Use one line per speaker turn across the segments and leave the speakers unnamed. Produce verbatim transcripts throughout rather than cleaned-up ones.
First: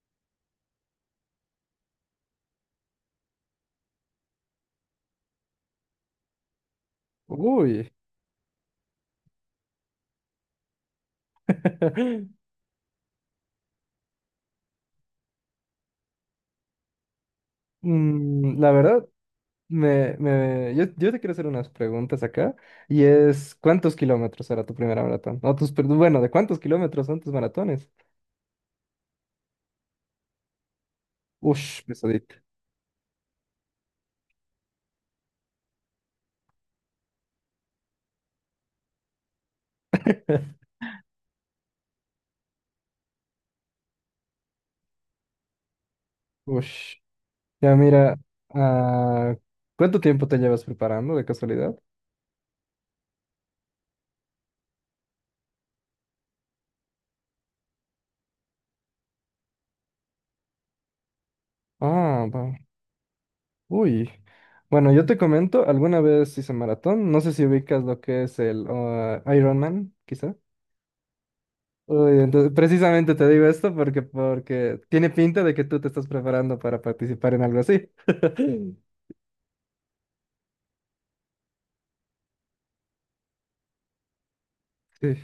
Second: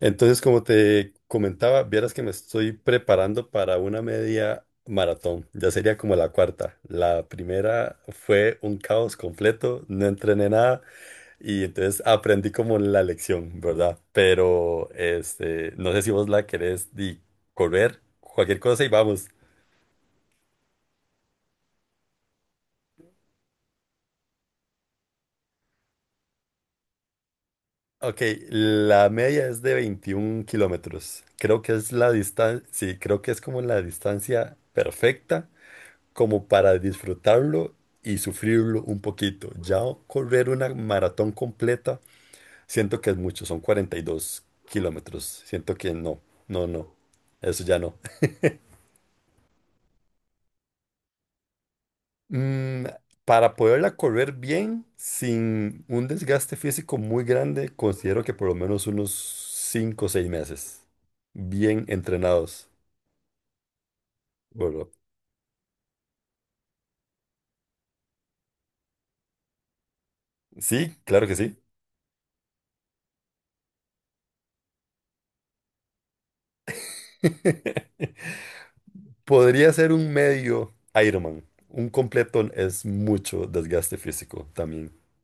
Entonces, como te comentaba, vieras que me estoy preparando para una media maratón. Ya sería como la cuarta. La
Uy.
primera fue un caos completo, no entrené nada y entonces aprendí como la lección, ¿verdad? Pero este, no sé si vos la querés di, correr, cualquier
Mm, la
cosa y
verdad,
vamos.
me, me- yo, yo te quiero hacer unas preguntas acá. Y es, ¿cuántos kilómetros era tu primera maratón? O tus, perdón, bueno, ¿de cuántos kilómetros son tus maratones?
Ok, la media es de veintiún kilómetros. Creo que
Ush,
es la
pesadito.
distancia, sí, creo que es como la distancia perfecta como para disfrutarlo y sufrirlo un poquito. Ya correr una maratón completa, siento que es mucho, son cuarenta y dos kilómetros. Siento que no, no, no,
Ush.
eso
Ya
ya no.
mira, ah, ¿cuánto tiempo te llevas preparando de casualidad?
Mm, para poderla correr bien, sin un desgaste físico muy grande, considero que por lo menos unos cinco o seis meses, bien
Ah, va.
entrenados.
Uy.
Bueno,
Bueno, yo te comento, alguna vez hice maratón. No sé si ubicas lo que es el Ironman, Ironman, quizá.
sí, claro que sí.
Uy, entonces, precisamente te digo esto porque, porque tiene pinta de que tú te estás preparando para participar en algo así.
Podría ser un medio Ironman. Un completo es mucho desgaste físico también.
Sí.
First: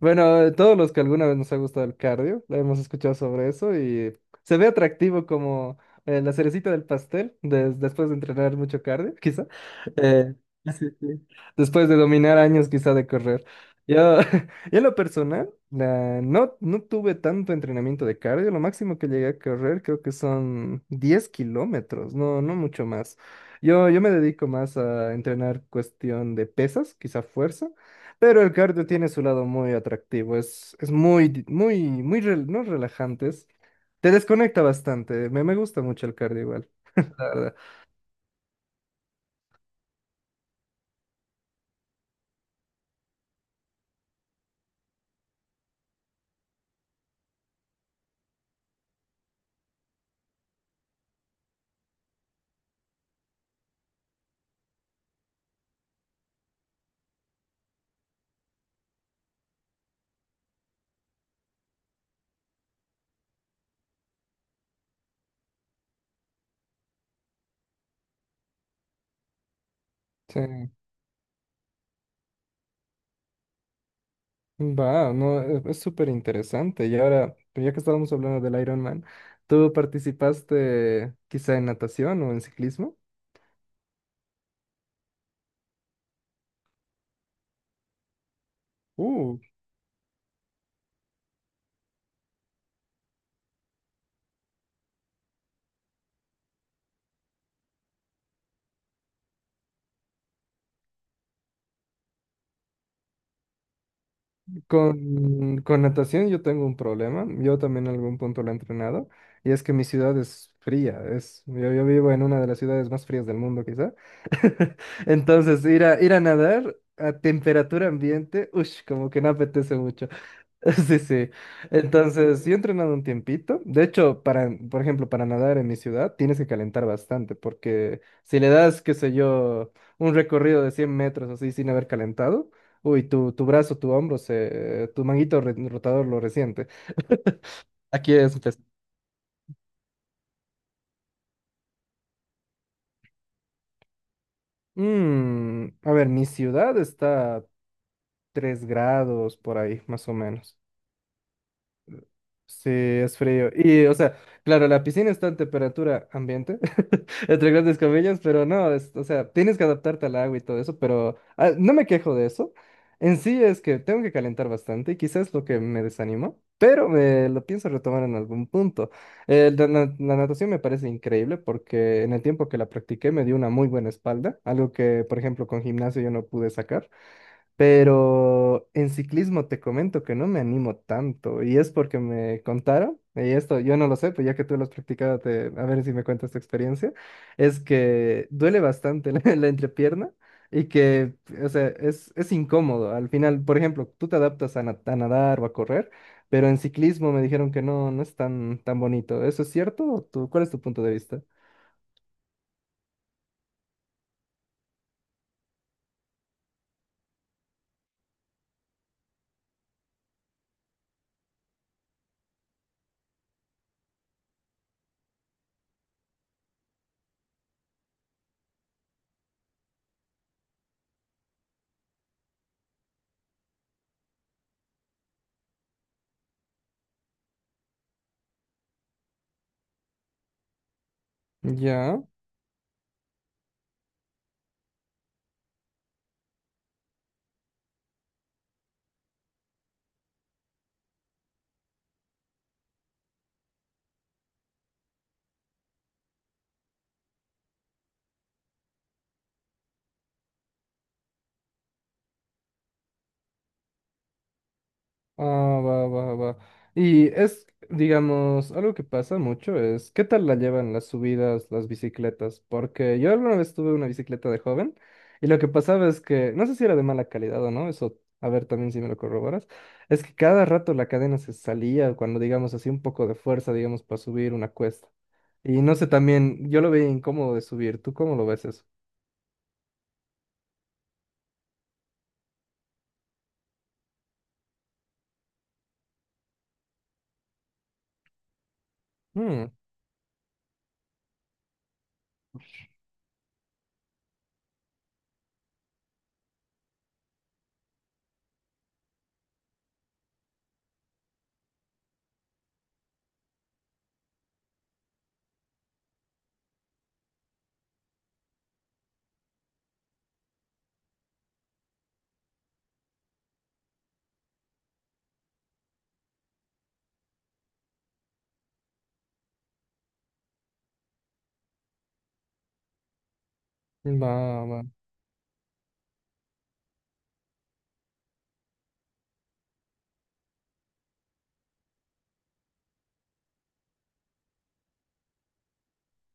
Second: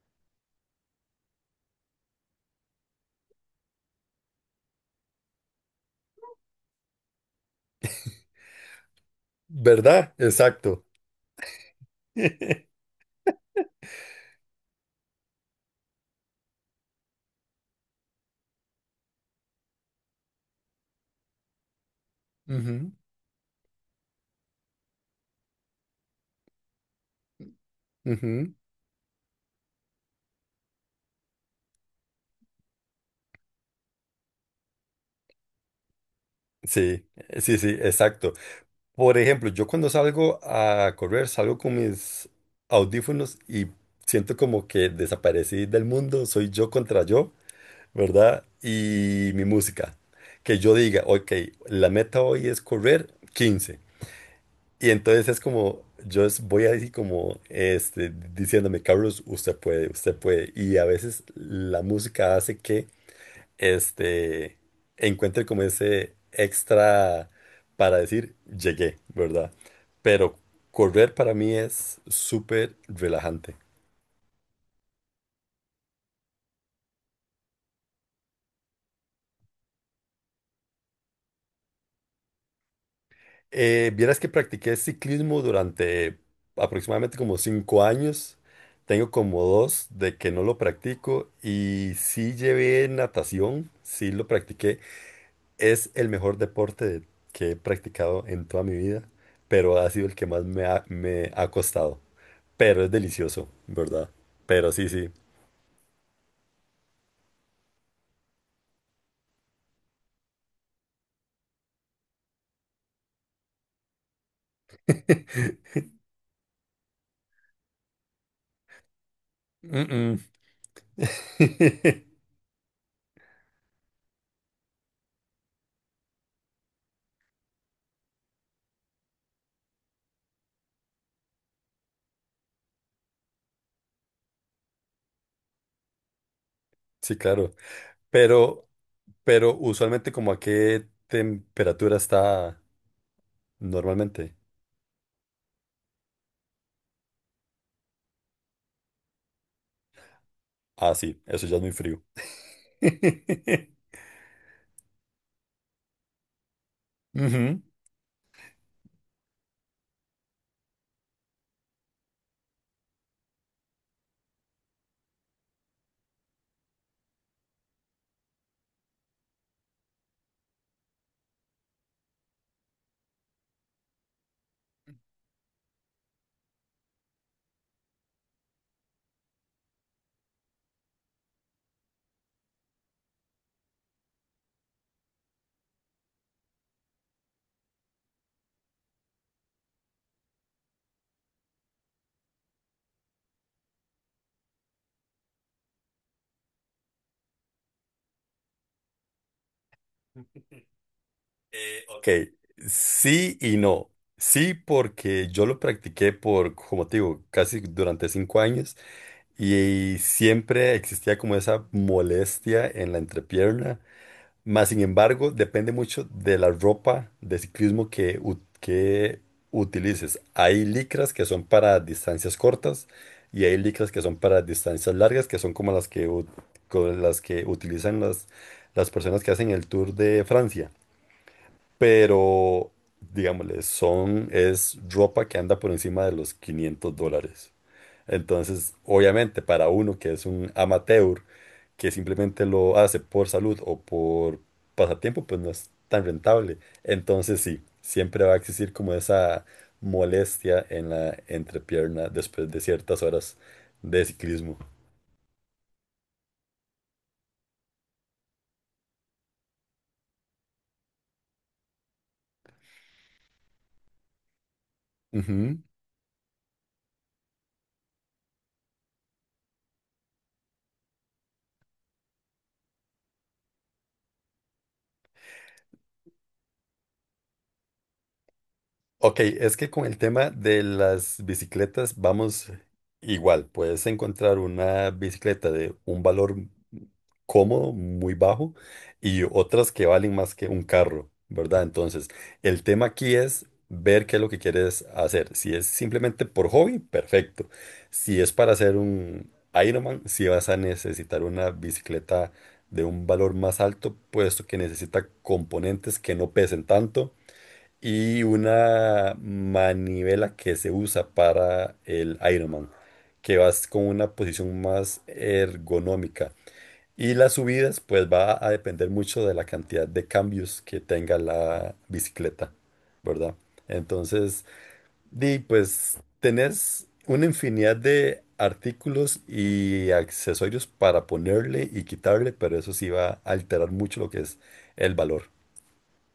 Bueno, todos los que alguna vez nos ha gustado el cardio, lo hemos escuchado sobre eso y se ve atractivo como eh, la cerecita del pastel des- después de entrenar mucho cardio, quizá.
¿Verdad?
Eh,
Exacto.
sí, sí. Después de dominar años quizá de correr. Yo, yo en lo personal, la- no, no tuve tanto entrenamiento de cardio. Lo máximo que llegué a correr creo que son diez kilómetros, no, no mucho
Ujú,
más. Yo, yo me dedico más a entrenar cuestión de pesas, quizá fuerza. Pero el
ujú.
cardio tiene su lado muy atractivo, es, es muy, muy, muy, rel- no relajantes. Te desconecta bastante, me, me gusta mucho el cardio igual,
Sí,
la verdad.
sí, sí, exacto. Por ejemplo, yo cuando salgo a correr, salgo con mis audífonos y siento como que desaparecí del mundo, soy yo contra yo, ¿verdad? Y mi música. Que yo diga, ok, la meta hoy es correr quince. Y entonces es como, yo es- voy así como este, diciéndome, Carlos, usted puede, usted puede. Y a veces la música hace que este, encuentre como ese extra para decir, llegué, ¿verdad? Pero
Sí,
correr para mí es súper relajante.
va, no, e- es súper interesante. Y ahora, ya que estábamos hablando del Ironman, ¿tú participaste quizá en natación o en ciclismo?
Eh, vieras que practiqué ciclismo durante aproximadamente como cinco años. Tengo
Uh,
como dos de que no lo practico y sí llevé natación, sí lo practiqué. Es el mejor deporte de- que he practicado en toda mi vida, pero ha sido el que más me ha, me ha costado. Pero es delicioso, ¿verdad? Pero sí, sí.
Con, con natación yo tengo un problema, yo también en algún punto lo he entrenado, y es que mi ciudad es fría, es, yo, yo vivo en una de las ciudades más frías del mundo quizá, entonces ir a, ir a nadar a temperatura ambiente, uff, como que no apetece mucho.
Mm, mm.
Sí, sí. Entonces, yo he entrenado un tiempito. De hecho, para, por ejemplo, para nadar en mi ciudad tienes que calentar bastante, porque si le das, qué sé yo, un recorrido de cien metros así sin haber calentado, uy, tu, tu brazo, tu hombro, se, tu manguito re- rotador lo resiente.
Sí, claro.
Aquí es... pues,
Pero, pero usualmente como a qué temperatura está normalmente.
mm, a ver, mi ciudad está a tres grados por ahí, más o menos.
Ah, sí, eso ya es muy frío.
Sí, es frío. Y, o sea, claro, la piscina está en temperatura ambiente, entre
Ujú.
grandes comillas, pero no, es- o sea, tienes que adaptarte al agua y todo eso, pero ah, no me quejo de eso. En sí es que tengo que calentar bastante y quizás es lo que me desanimó, pero me lo pienso retomar en algún punto. Eh, la, na- la natación me parece increíble porque en el tiempo que la practiqué me dio una muy buena espalda, algo que, por ejemplo, con gimnasio yo no pude sacar. Pero en ciclismo te comento que no me animo tanto y es porque me contaron, y esto yo no lo sé, pues ya que tú lo has practicado, te- a ver si me cuentas tu experiencia, es que duele bastante la, la entrepierna y que, o sea, es, es incómodo. Al final, por ejemplo, tú te adaptas a, na- a nadar o a correr, pero en ciclismo me dijeron que no, no es tan, tan bonito. ¿Eso es cierto? ¿O tú- cuál es tu punto de vista?
Eh, ok, sí y no. Sí, porque yo lo practiqué por, como te digo, casi durante cinco años y siempre existía como esa molestia en la entrepierna. Más sin embargo, depende mucho de la ropa de ciclismo que, u- que utilices. Hay licras que son para distancias cortas y hay licras que son para distancias largas, que son como las que, u- co- las que utilizan las, las personas que hacen el Tour de Francia,
Ya.
pero digámosle, son, es ropa que anda por encima de los quinientos dólares. Entonces, obviamente, para uno que es un amateur, que simplemente lo hace por salud o por pasatiempo, pues no es tan rentable. Entonces, sí, siempre va a existir como esa molestia en la entrepierna después de ciertas horas de ciclismo.
Ah, va, va, va. Y es, digamos, algo que pasa mucho es, ¿qué tal la llevan las subidas, las bicicletas? Porque yo alguna vez tuve una bicicleta de joven y lo que pasaba es que, no sé si era de mala calidad o no, eso, a ver también si me lo corroboras, es que cada rato la cadena se salía cuando, digamos, hacía un poco de fuerza, digamos, para subir una cuesta. Y no sé, también, yo lo veía incómodo de subir, ¿tú cómo lo ves eso?
Ok, es que con el tema de las bicicletas vamos igual. Puedes encontrar una bicicleta de un valor cómodo, muy bajo, y
Mm,
otras que valen más que un carro, ¿verdad? Entonces, el tema aquí es ver qué es lo que quieres hacer. Si es simplemente por hobby, perfecto. Si es para hacer un Ironman, si vas a necesitar una bicicleta de un valor más alto, puesto que necesita componentes que no pesen tanto y una manivela que se usa para el Ironman, que vas con una posición más ergonómica. Y las subidas, pues va a depender mucho de la cantidad de cambios que tenga la bicicleta, ¿verdad?
va,
Entonces,
va.
di, pues tenés una infinidad de artículos y accesorios para ponerle y quitarle, pero eso sí va a alterar mucho lo que es el valor.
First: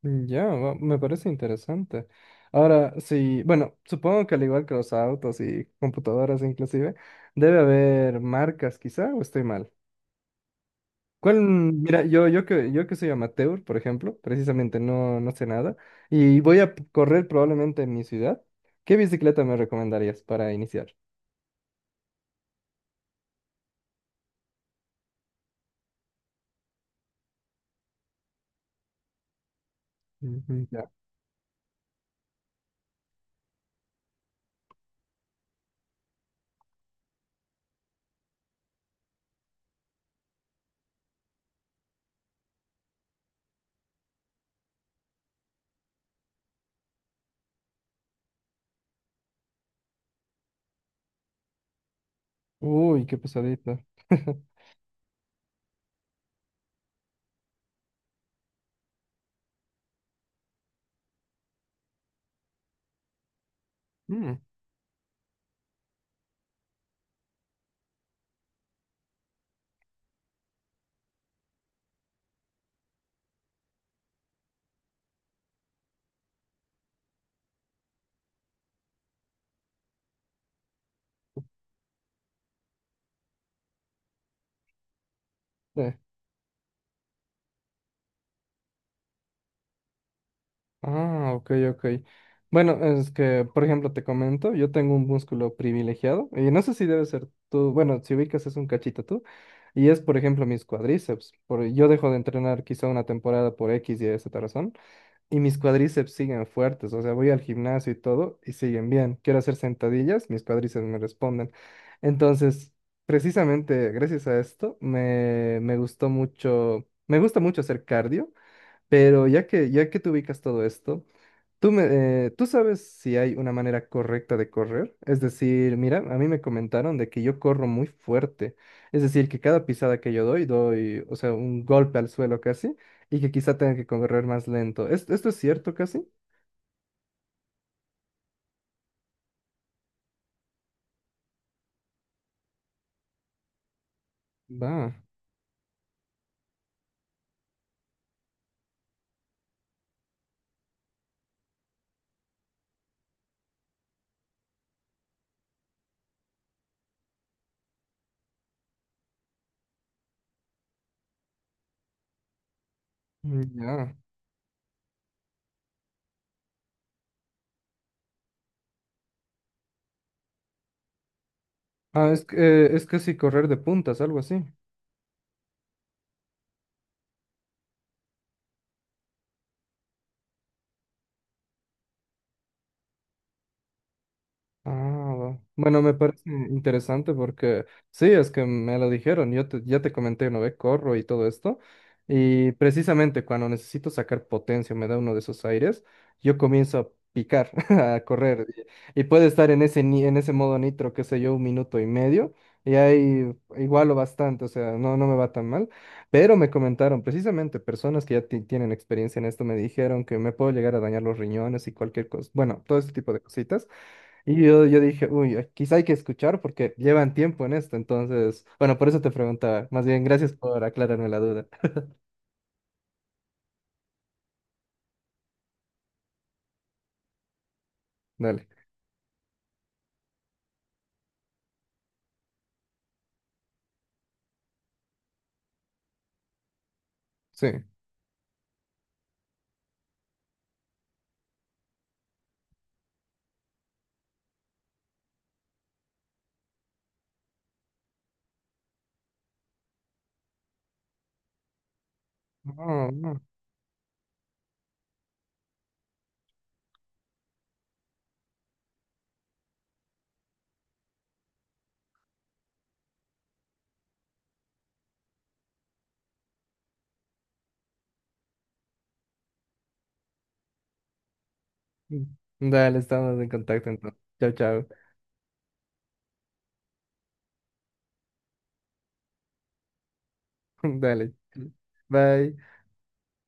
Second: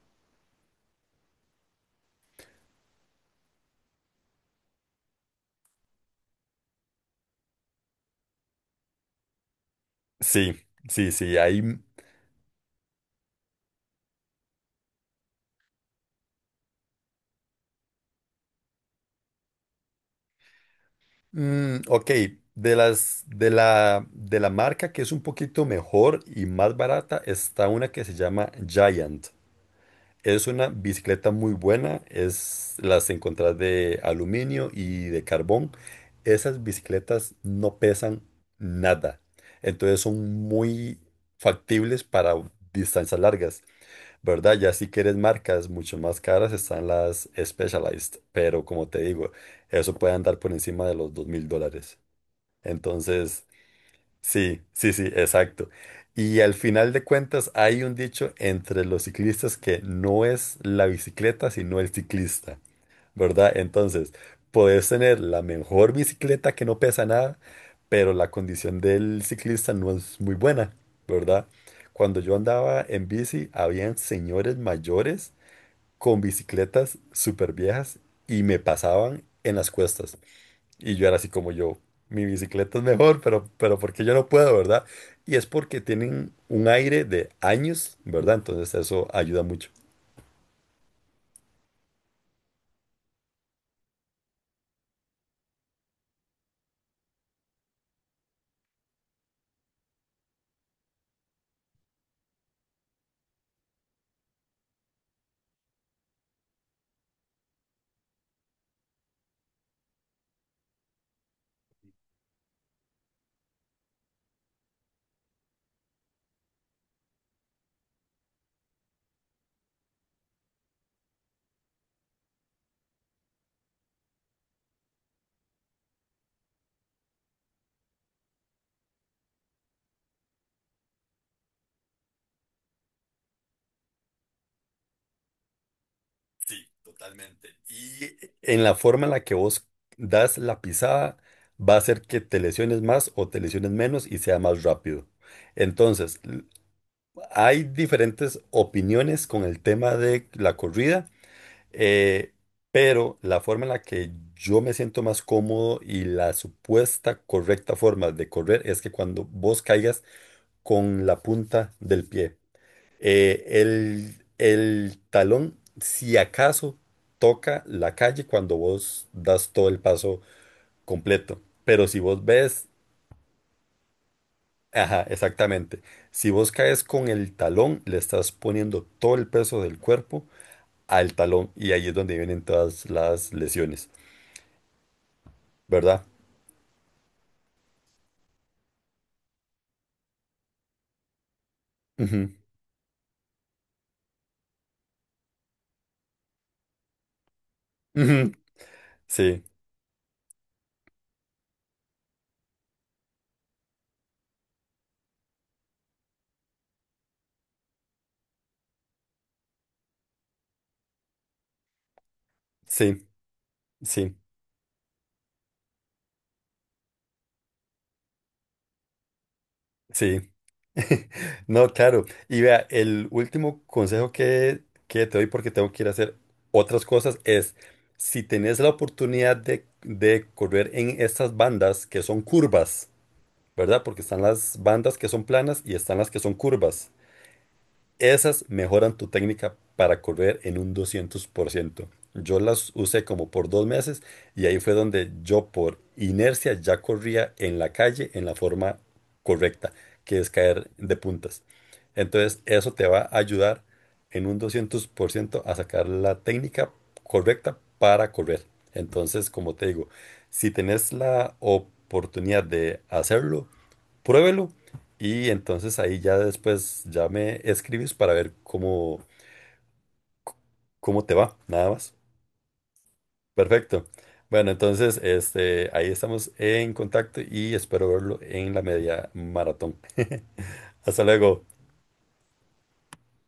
Mm, Ya, va- me parece interesante. Ahora, sí, bueno, supongo que al igual que los autos y computadoras inclusive, debe haber marcas quizá, o estoy mal.
Sí, sí, sí,
¿Cuál?
hay.
Mira, yo, yo que, yo que soy amateur, por ejemplo, precisamente no, no sé nada, y voy a p- correr probablemente en mi ciudad, ¿qué bicicleta me recomendarías para iniciar?
Mm, ok, de las de la de la marca que es un poquito mejor y más barata está una que se llama Giant. Es
Ujú.
una
Ya.
bicicleta muy buena, es las encontrás de aluminio y de carbón. Esas bicicletas no pesan nada. Entonces son muy factibles para distancias largas, ¿verdad? Ya si quieres marcas mucho más caras están las Specialized, pero como te digo, eso puede andar por encima de los dos mil dólares.
Uy, qué
Entonces,
pesadita.
sí, sí, sí, exacto. Y al final de cuentas hay un dicho entre los ciclistas que no es la bicicleta, sino el ciclista, ¿verdad? Entonces,
Mm.
puedes tener la mejor bicicleta que no pesa nada, pero la condición del ciclista no es muy buena, ¿verdad? Cuando yo andaba en bici, habían señores mayores con bicicletas súper viejas y me pasaban en las cuestas. Y yo era así como yo, mi bicicleta es mejor, pero, pero porque yo no puedo, ¿verdad? Y es porque
Sí.
tienen un aire de años, ¿verdad? Entonces eso ayuda mucho.
Ah, ok, ok. Bueno, es que, por ejemplo, te comento, yo tengo un músculo privilegiado, y no sé si debe ser tú, bueno, si ubicas es un cachito tú, y es, por ejemplo, mis cuádriceps. Por, yo dejo de entrenar quizá una temporada por X y esa razón, y mis cuádriceps siguen fuertes, o sea, voy al gimnasio y todo, y siguen bien. Quiero hacer sentadillas, mis cuádriceps me responden. Entonces, precisamente gracias a esto, me, me gustó mucho, me gusta mucho hacer cardio. Pero ya que, ya que tú ubicas todo esto, Tú, me, eh, ¿tú sabes si hay una manera correcta de correr? Es decir, mira, a mí me comentaron de que yo corro muy fuerte. Es decir, que cada pisada que yo doy, doy, o sea, un golpe al suelo casi, y que quizá tenga que correr más lento. ¿Es- ¿Esto es cierto casi?
Sí, totalmente. Y en la forma en la que vos das la pisada, va a hacer que te lesiones más o te lesiones menos y sea más
Va.
rápido. Entonces, hay diferentes opiniones con el tema de la corrida. Eh, pero la forma en la que yo me siento más cómodo y la supuesta correcta forma de correr es que cuando vos caigas con la punta del pie,
mm,
Eh,
Ya.
el, el talón, si acaso, toca la calle cuando vos das todo el paso completo. Pero si
Ah,
vos
es, que,
ves,
eh, es casi correr de puntas, algo así.
ajá, exactamente, si vos caes con el talón, le estás poniendo todo el peso del cuerpo al talón y ahí es donde vienen todas las lesiones,
Ah, va. Bueno, me
¿verdad?
parece interesante porque sí, es que me lo dijeron, yo te- ya te comenté una vez, corro y todo esto,
Ujú,
y precisamente cuando necesito sacar potencia, me da uno de esos aires, yo comienzo a picar, a
ujú.
correr, y, y puede
Sí,
estar en ese, ni- en ese modo nitro, qué sé yo, un minuto y medio, y ahí igualo bastante, o sea, no, no me va tan mal, pero me comentaron, precisamente personas que ya ti- tienen experiencia en esto, me dijeron que me puedo llegar a dañar los riñones y cualquier cosa, bueno, todo ese
sí,
tipo de cositas.
sí,
Y yo, yo dije, uy, eh, quizá hay que escuchar porque llevan tiempo en esto, entonces, bueno, por eso te preguntaba. Más bien,
sí.
gracias por aclararme la duda.
No, claro. Y vea, el último consejo que, que te doy porque tengo que ir a hacer otras cosas es, si
Dale.
tenés la oportunidad de, de correr en estas bandas que son curvas, ¿verdad? Porque están las bandas que son planas y están las que son curvas.
Sí.
Esas mejoran tu técnica para correr en un doscientos por ciento. Yo las usé como por dos meses y ahí fue donde yo por inercia ya corría en la calle en la forma correcta, que es caer de puntas. Entonces eso te
No,
va a
no.
ayudar en un doscientos por ciento a sacar la técnica correcta para correr. Entonces, como te digo, si tenés la oportunidad de hacerlo, pruébelo y entonces ahí ya después ya me escribes para ver cómo, cómo te va, nada más.
Dale, estamos en contacto
Perfecto.
entonces. Chao,
Bueno,
chao.
entonces este, ahí estamos en contacto y espero verlo en la media maratón. Hasta
Dale.
luego.
Bye.